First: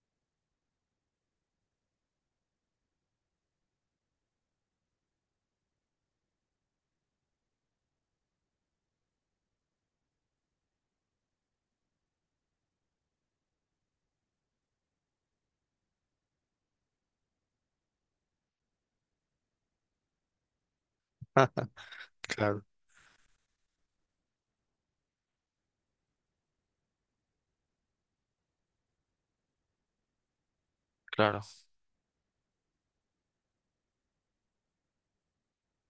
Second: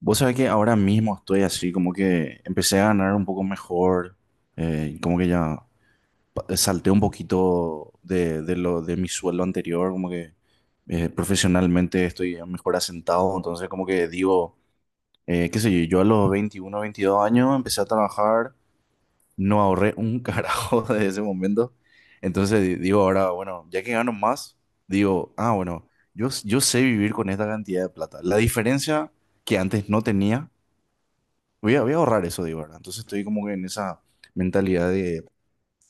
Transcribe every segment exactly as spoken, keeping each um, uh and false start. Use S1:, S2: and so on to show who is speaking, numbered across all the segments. S1: Vos sabés que ahora mismo estoy así, como que empecé a ganar un poco mejor, eh, como que ya pa- eh, salté un poquito de, de lo, de mi sueldo anterior, como que eh, profesionalmente estoy mejor asentado, entonces como que digo, eh, qué sé yo, yo a los veintiuno veintidós años empecé a trabajar, no ahorré un carajo desde ese momento. Entonces
S2: Claro,
S1: di- digo ahora, bueno, ya que gano más, digo, ah, bueno, yo, yo sé vivir con esta cantidad de plata. La diferencia que antes no tenía.
S2: claro,
S1: Voy a, voy a ahorrar eso, digo, ¿verdad? Entonces estoy como que en esa mentalidad de,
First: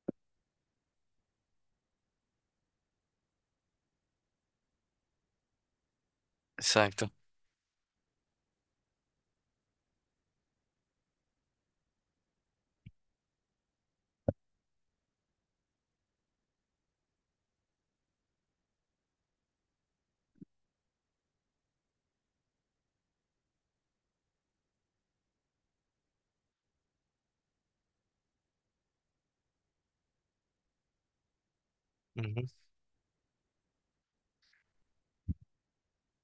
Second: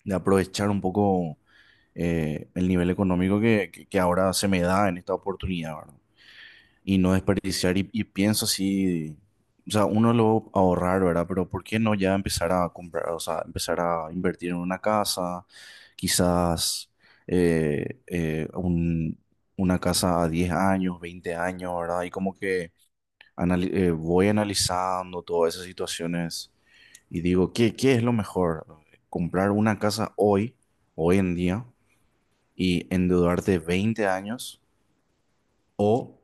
S1: de aprovechar un poco eh, el nivel económico que, que- que ahora se me da en esta oportunidad, ¿verdad? Y
S2: exacto.
S1: no desperdiciar y, y pienso así, o sea, uno lo va a ahorrar, ¿verdad? Pero ¿por qué no ya empezar a comprar, o sea, empezar a invertir en una casa, quizás eh, eh, un- una casa a diez años, veinte años? ¿Verdad? Y como que anali- eh, voy analizando todas esas situaciones y digo, ¿qué, qué es lo mejor? ¿Comprar una casa hoy, hoy en día,
S2: Ujú,
S1: y endeudarte veinte años? ¿O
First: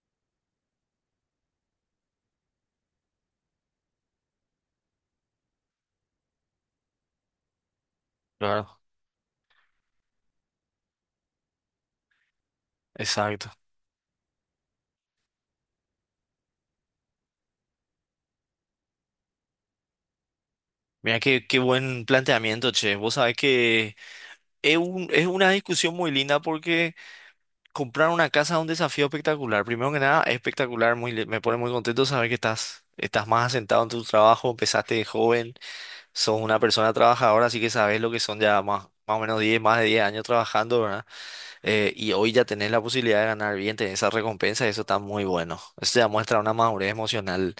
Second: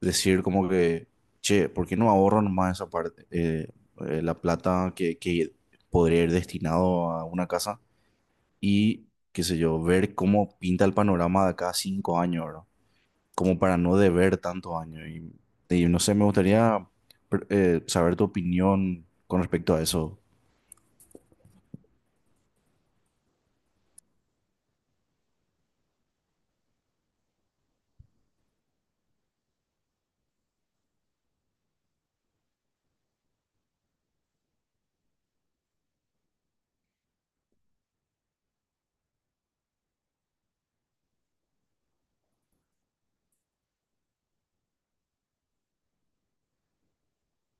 S1: decir como que, che, por qué no ahorro nomás esa parte? Eh, eh, la plata que, que podría ir destinado a una casa
S2: claro,
S1: y, qué sé yo, ver cómo pinta el panorama de acá a cinco años, ¿verdad?
S2: exacto.
S1: Como para no deber tantos años. Y, y no sé, me gustaría pr- eh, saber tu opinión con respecto a eso.
S2: Mira qué, qué buen planteamiento, che. Vos sabés que es un- es una discusión muy linda porque comprar una casa es un desafío espectacular. Primero que nada, es espectacular, muy, li- me pone muy contento saber que estás, estás más asentado en tu trabajo, empezaste de joven, sos una persona trabajadora, así que sabés lo que son ya más, más o menos diez, más de diez años trabajando, ¿verdad? Eh, y hoy ya tenés la posibilidad de ganar bien, tenés esa recompensa, eso está muy bueno. Eso ya muestra una madurez emocional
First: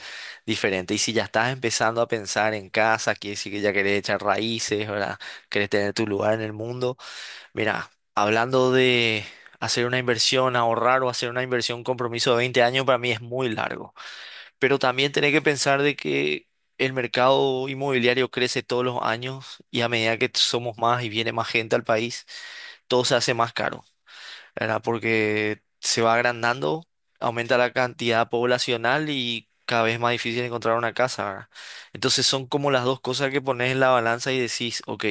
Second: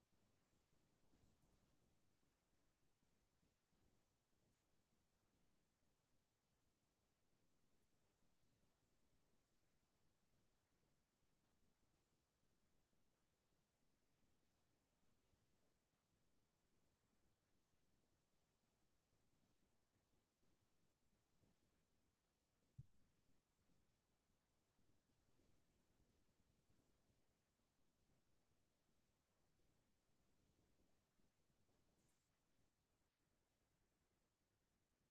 S2: diferente. Y si ya estás empezando a pensar en casa, quiere decir que si ya querés echar raíces, ¿verdad? Querés tener tu lugar en el mundo. Mira, hablando de hacer una inversión, ahorrar o hacer una inversión, un compromiso de veinte años, para mí es muy largo. Pero también tenés que pensar de que el mercado inmobiliario crece todos los años y a medida que somos más y viene más gente al país, todo se hace más caro. ¿Verdad? Porque se va agrandando, aumenta la cantidad poblacional y cada vez más difícil encontrar una casa, ¿verdad? Entonces son como las dos cosas que pones en la balanza y decís, ok,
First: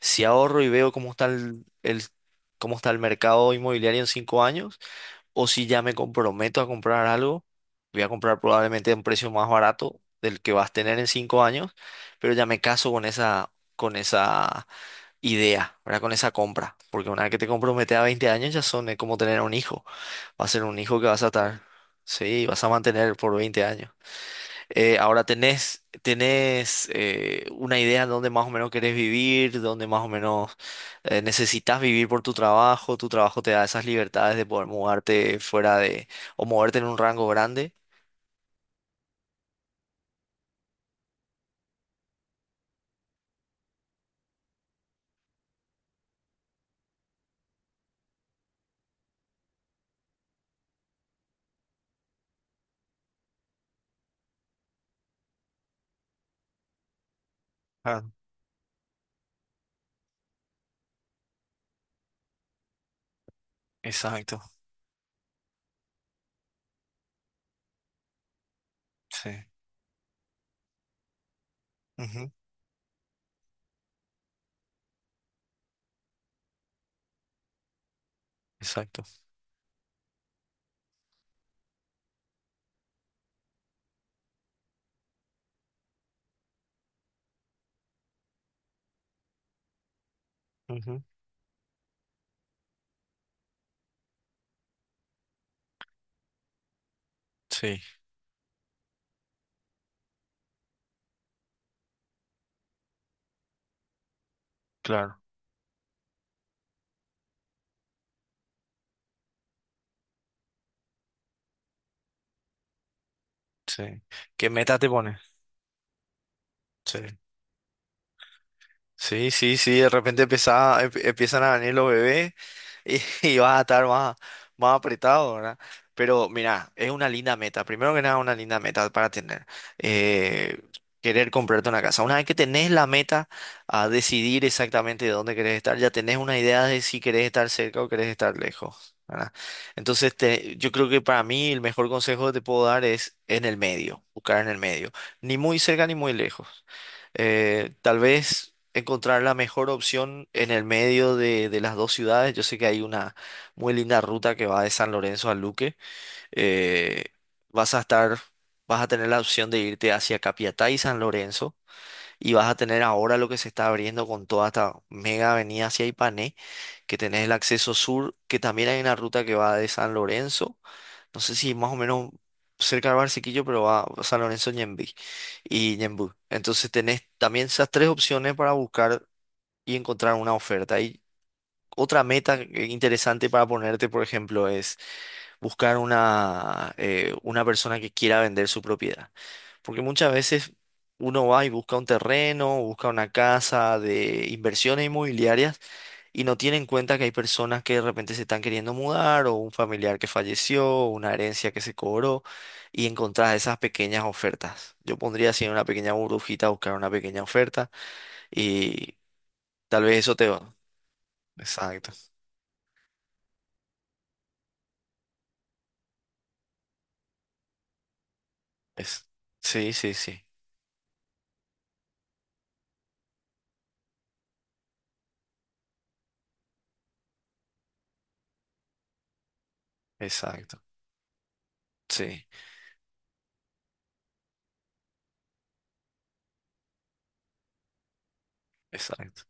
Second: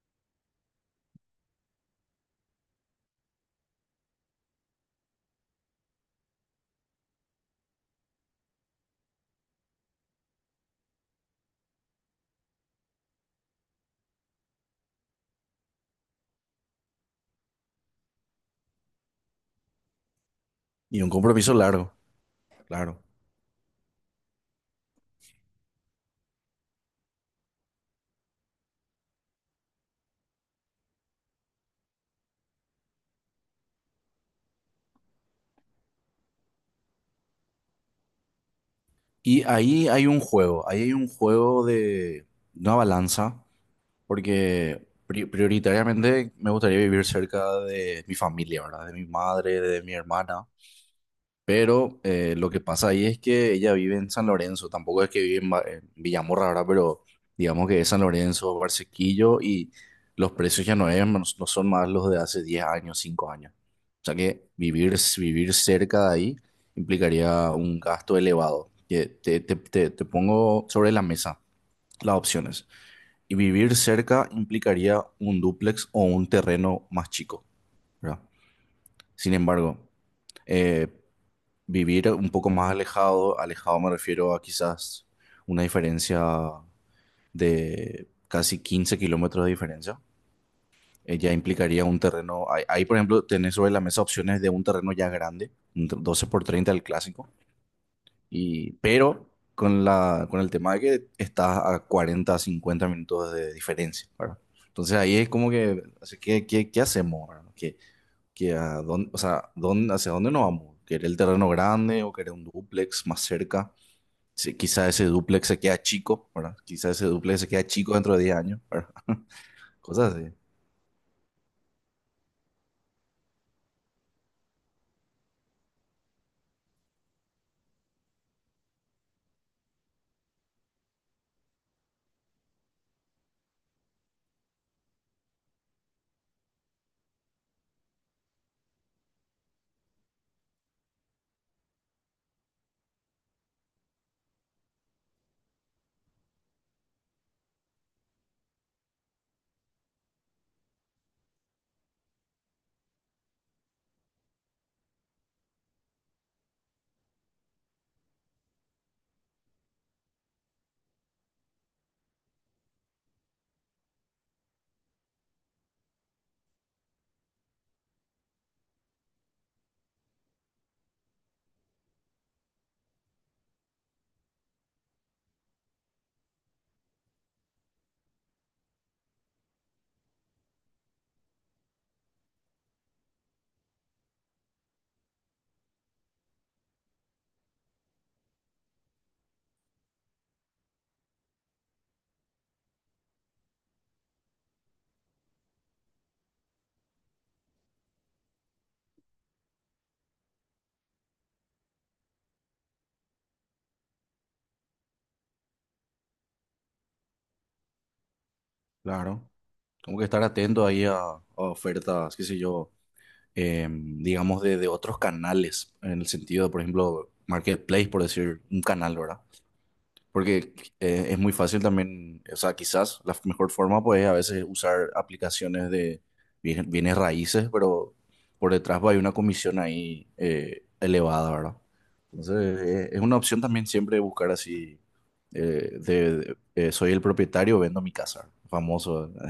S2: si ahorro y veo cómo está el, el- cómo está el mercado inmobiliario en cinco años, o si ya me comprometo a comprar algo, voy a comprar probablemente a un precio más barato del que vas a tener en cinco años, pero ya me caso con esa, con esa idea, ¿verdad? Con esa compra. Porque una vez que te comprometes a veinte años ya son, es como tener un hijo. Va a ser un hijo
S1: Y
S2: que
S1: un
S2: vas a
S1: compromiso
S2: estar,
S1: largo,
S2: sí, vas a
S1: claro.
S2: mantener por veinte años. Eh, ahora tenés, tenés eh, una idea de dónde más o menos querés vivir, dónde más o menos eh, necesitas vivir por tu trabajo. Tu trabajo te da esas libertades de poder mudarte fuera de, o moverte en un rango grande.
S1: Y ahí hay un juego, ahí hay un juego de una balanza, porque pri- prioritariamente me gustaría vivir cerca de mi familia, ¿verdad? De mi madre, de mi hermana. Pero eh, lo que pasa ahí es que ella vive en San Lorenzo, tampoco es que vive en, Ma- en Villamorra ahora, pero digamos que es San
S2: Ah,
S1: Lorenzo, Barsequillo. Y los precios ya no, es- no, no son más los de hace diez años, cinco años. O sea
S2: exacto,
S1: que vivir, vivir cerca de ahí implicaría un gasto elevado. Que
S2: sí.
S1: te, te, te, te pongo sobre la mesa las
S2: Ujú,
S1: opciones. Y vivir cerca implicaría un dúplex o un terreno más chico, ¿verdad?
S2: exacto.
S1: Sin embargo, eh, vivir un poco más alejado, alejado me refiero a quizás una diferencia de casi quince kilómetros de diferencia,
S2: Ujú,
S1: eh, ya implicaría un terreno, ahí, ahí, por ejemplo tenés sobre la mesa opciones de un terreno ya grande, un ter- doce por treinta el clásico.
S2: sí,
S1: Y, pero con la, con el tema de que estás a cuarenta cincuenta minutos de diferencia, ¿verdad? Entonces ahí
S2: claro,
S1: es como que, así que, ¿qué, qué hacemos? ¿Verdad? ¿Qué, que a dónde, o sea, dónde, hacia dónde nos vamos? ¿Querer el terreno grande o querer un dúplex más cerca?
S2: sí. ¿Qué
S1: Sí,
S2: meta te
S1: quizá ese
S2: pones?
S1: dúplex se queda chico, ¿verdad? Quizá
S2: Sí.
S1: ese dúplex se queda chico dentro de diez años, ¿verdad?
S2: Sí, sí, sí, de
S1: Cosas
S2: repente
S1: así.
S2: empieza- em- empiezan a venir los bebés y, y vas a estar más, más apretado, ¿verdad? Pero mira, es una linda meta. Primero que nada, una linda meta para tener. eh, Querer comprarte una casa. Una vez que tenés la meta a decidir exactamente de dónde querés estar, ya tenés una idea de si querés estar cerca o querés estar lejos, ¿verdad? Entonces, te- yo creo que para mí el mejor consejo que te puedo dar es en el medio, buscar en el medio. Ni muy cerca ni muy lejos. Eh, tal vez encontrar la mejor opción en el medio de, de las dos ciudades. Yo sé que hay una muy linda ruta que va de San Lorenzo a Luque. Eh, vas a estar, vas a tener la opción de irte hacia Capiatá y San Lorenzo. Y vas a tener ahora lo que se está abriendo con toda esta mega avenida hacia Ipané, que tenés el acceso sur, que también hay una ruta que va de San Lorenzo, no sé si más o menos cerca de Barcequillo, pero va a San Lorenzo Ñemby y Ñemby. Entonces tenés también esas tres opciones para buscar y encontrar una oferta. Y otra meta que- interesante para ponerte, por ejemplo, es buscar una, eh, una persona que quiera vender su propiedad. Porque muchas veces uno va y busca un terreno, busca una casa de inversiones inmobiliarias y no tiene en cuenta que hay personas que de repente se están queriendo mudar o un familiar que falleció, o una herencia que se cobró y encontrás esas pequeñas ofertas. Yo pondría así en una pequeña burbujita, buscar una pequeña oferta y
S1: Claro.
S2: tal vez
S1: Como que
S2: eso
S1: estar
S2: te va.
S1: atento ahí a, a
S2: Exacto.
S1: ofertas, qué sé yo, eh, digamos de, de otros canales, en el sentido de, por ejemplo, Marketplace, por decir un canal,
S2: Es...
S1: ¿verdad?
S2: Sí, sí, sí.
S1: Porque eh, es muy fácil también, o sea, quizás la mejor forma pues a veces usar aplicaciones de bienes, bienes raíces. Pero por detrás va, hay una comisión ahí
S2: Exacto.
S1: eh, elevada, ¿verdad?
S2: Sí,
S1: Entonces eh, es una opción también siempre buscar así, eh, de, de- eh, soy el propietario, vendo mi casa, famoso,
S2: exacto.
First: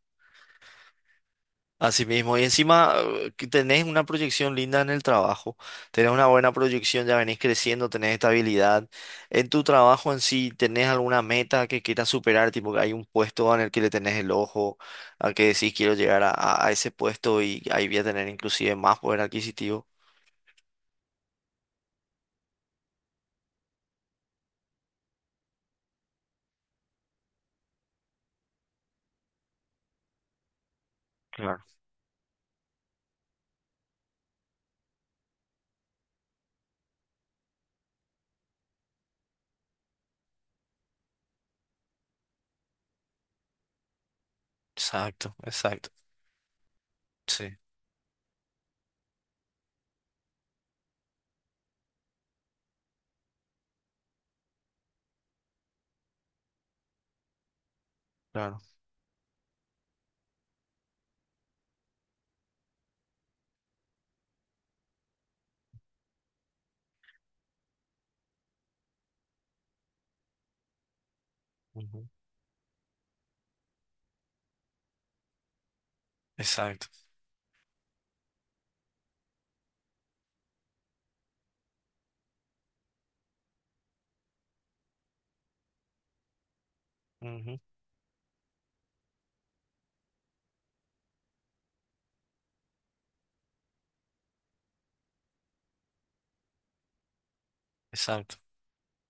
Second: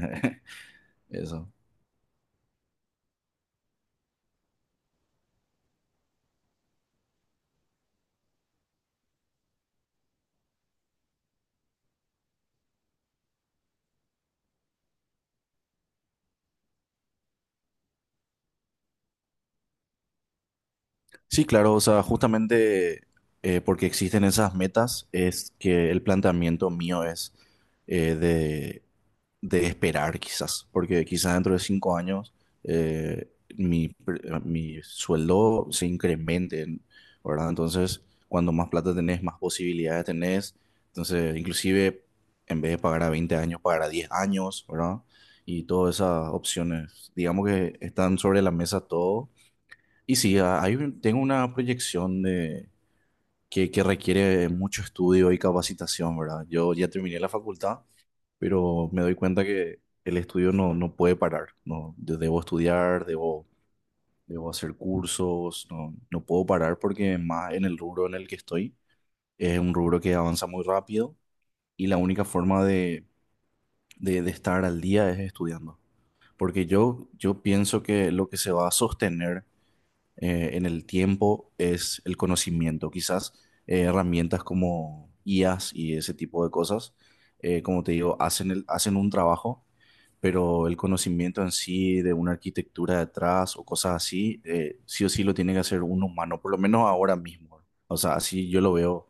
S1: eso.
S2: Así mismo, y encima eh, que tenés una proyección linda en el trabajo, tenés una buena proyección, ya venís creciendo, tenés estabilidad. En tu trabajo en sí, ¿tenés alguna meta que quieras superar? Tipo que hay un puesto en el que le tenés el ojo, a que decís quiero llegar a, a- a ese puesto y ahí voy a tener inclusive más poder adquisitivo.
S1: Sí, claro, o sea, justamente, eh, porque existen esas metas es que el planteamiento mío es, eh, de esperar quizás, porque quizás dentro de
S2: Claro.
S1: cinco años eh, mi, pre- eh, mi sueldo se incremente, ¿verdad? Entonces, cuando más plata tenés, más posibilidades tenés. Entonces, inclusive, en vez de pagar a veinte años, pagar a diez años, ¿verdad?
S2: Exacto,
S1: Y
S2: exacto.
S1: todas esas opciones, digamos
S2: Sí,
S1: que están sobre la mesa todo. Y sí, a- hay, un- tengo una proyección de, que, que requiere mucho estudio y capacitación, ¿verdad? Yo ya terminé la facultad,
S2: claro.
S1: pero me doy cuenta que el estudio no, no puede parar, no, yo debo estudiar, debo, debo hacer cursos, no, no puedo parar, porque más en el rubro en el que estoy es un rubro que avanza muy rápido. Y la
S2: Ujú,
S1: única forma de, de, de estar al día es estudiando, porque
S2: exacto.
S1: yo, yo pienso que lo que se va a sostener eh, en el tiempo es el conocimiento. Quizás eh, herramientas como I As y ese tipo de cosas,
S2: Ujú,
S1: eh, como te digo, hacen, el- hacen un trabajo. Pero el conocimiento en sí de una arquitectura detrás o cosas así, eh, sí o sí lo tiene que hacer un humano, por lo menos ahora mismo. O sea,
S2: exacto.
S1: así yo lo veo.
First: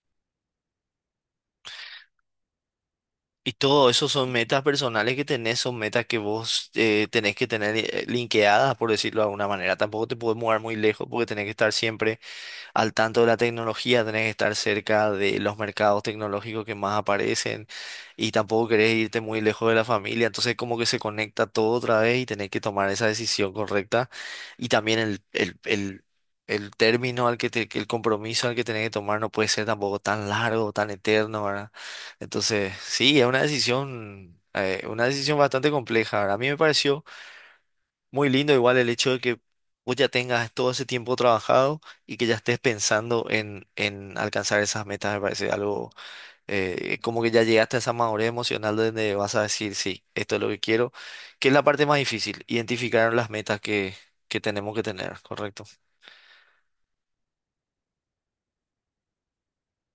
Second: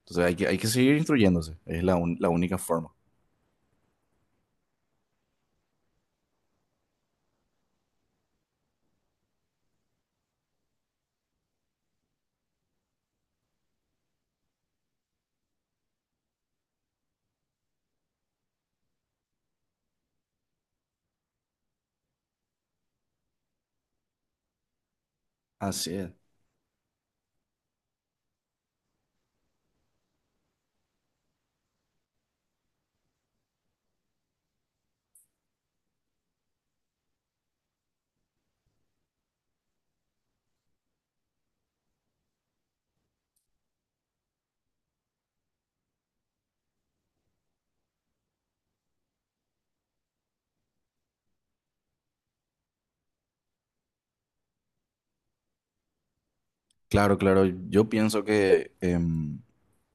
S1: Entonces hay que, hay que seguir instruyéndose, es la, un- la única forma.
S2: Y todo eso son metas personales que tenés, son metas que vos eh, tenés que tener eh, linkeadas, por decirlo de alguna manera. Tampoco te puedes mover muy lejos porque tenés que estar siempre al tanto de la tecnología, tenés que estar cerca de los mercados tecnológicos que más aparecen y tampoco querés irte muy lejos de la familia. Entonces como que se conecta todo otra vez y tenés que tomar esa decisión correcta y también el, el,
S1: Así
S2: el,
S1: es.
S2: el término al que te- el compromiso al que tenés que tomar no puede ser tampoco tan largo, tan eterno, ¿verdad? Entonces, sí, es una decisión, eh, una decisión bastante compleja. ¿Verdad? A mí me pareció muy lindo igual el hecho de que vos ya tengas todo ese tiempo trabajado y que ya estés pensando en, en alcanzar esas metas, me parece algo eh, como que ya llegaste a esa madurez emocional donde vas a decir, sí, esto es lo que quiero, que es la parte más difícil, identificar las metas que, que tenemos que tener, ¿correcto?
S1: Claro, claro, yo pienso que... em,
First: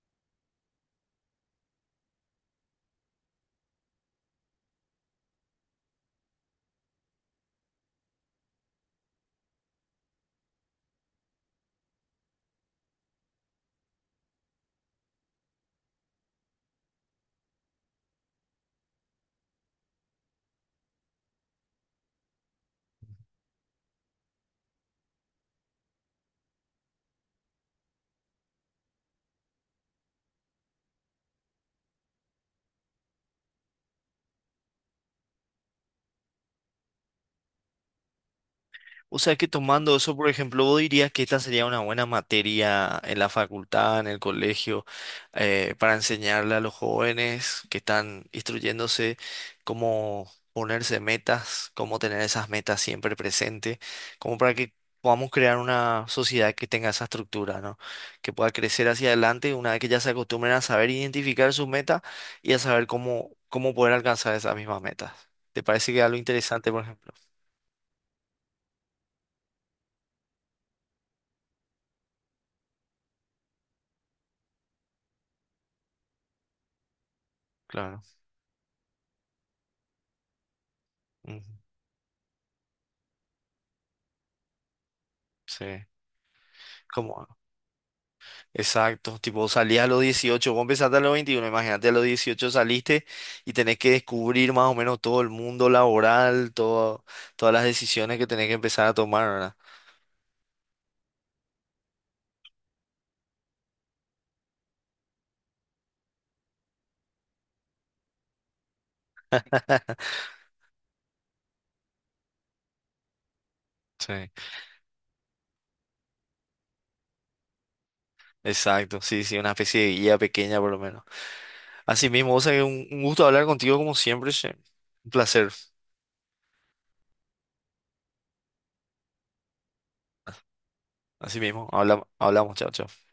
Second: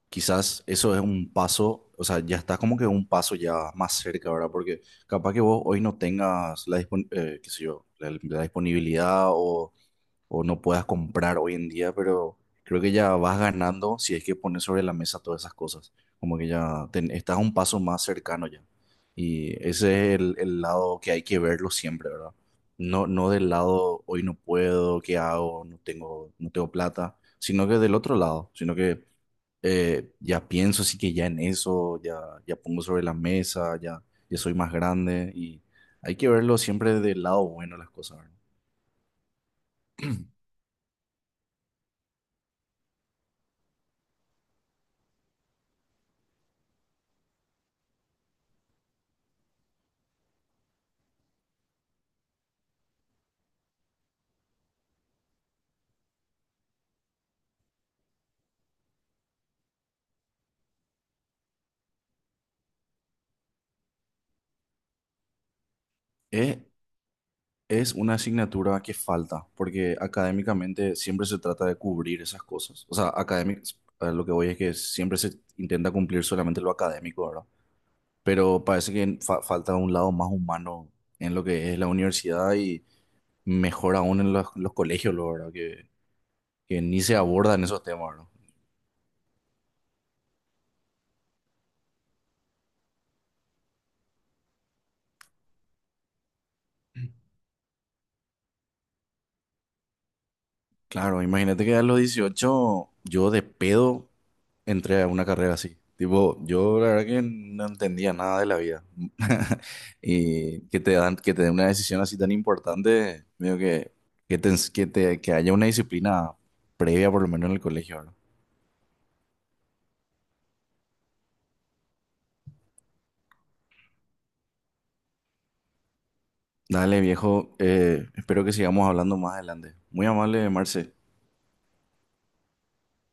S1: quizás eso es un paso, o sea, ya estás como que un paso ya más cerca, ¿verdad? Porque capaz que vos hoy no tengas la, dispon- eh, qué sé yo, la, la disponibilidad o, o no puedas comprar hoy en día. Pero creo que ya vas ganando si es que pones sobre la mesa todas esas cosas, como que ya ten- estás un paso más cercano ya. Y ese es el, el lado que hay que verlo siempre, ¿verdad? No, no del lado, hoy no puedo, ¿qué hago? No tengo, no tengo plata, sino que del otro lado, sino que eh, ya pienso así que ya en eso, ya, ya pongo sobre la mesa, ya, ya soy más grande y hay que verlo siempre del lado bueno de las cosas, ¿verdad?
S2: O sea que tomando eso, por ejemplo, vos dirías que esta sería una buena materia en la facultad, en el colegio, eh, para enseñarle a los jóvenes que están instruyéndose cómo ponerse metas, cómo tener esas metas siempre presentes, como para que podamos crear una sociedad que tenga esa estructura, ¿no? Que pueda crecer hacia adelante una vez que ya se acostumbren a saber identificar sus metas y a saber cómo, cómo poder alcanzar esas mismas metas. ¿Te parece que es algo
S1: Es,
S2: interesante, por ejemplo?
S1: es una asignatura que falta, porque académicamente siempre se trata de cubrir esas cosas. O sea, académic, a lo que voy es que siempre se intenta cumplir solamente lo académico, ¿verdad?
S2: Claro.
S1: Pero parece que fa- falta un lado más humano en lo
S2: Ujú.
S1: que es la universidad, y mejor aún en los, los colegios, lo ¿verdad?
S2: Sí,
S1: Que, que ni se
S2: como,
S1: abordan esos temas, ¿verdad?
S2: exacto, tipo salías a los dieciocho, vos empezaste a los veintiuno. Imagínate a los dieciocho saliste y tenés que descubrir más o menos todo el mundo laboral, todo, todas las decisiones que tenés que empezar a tomar, ¿verdad?
S1: Claro, imagínate que a los dieciocho yo de pedo entré a una carrera así. Tipo, yo la verdad que no entendía nada de la vida. Y que te dan, que te den una decisión así tan importante, medio que,
S2: Sí,
S1: que, te ens- que, te- que haya una disciplina previa por lo menos en el colegio, ¿verdad?
S2: exacto, sí, sí, una especie de guía pequeña por lo menos. Así mismo, o sea, que un, un gusto hablar contigo como siempre, che. Un placer.
S1: Dale, viejo, eh, espero que sigamos hablando más adelante. Muy amable, Marce.
S2: Así mismo, habla- hablamos, chao, chao.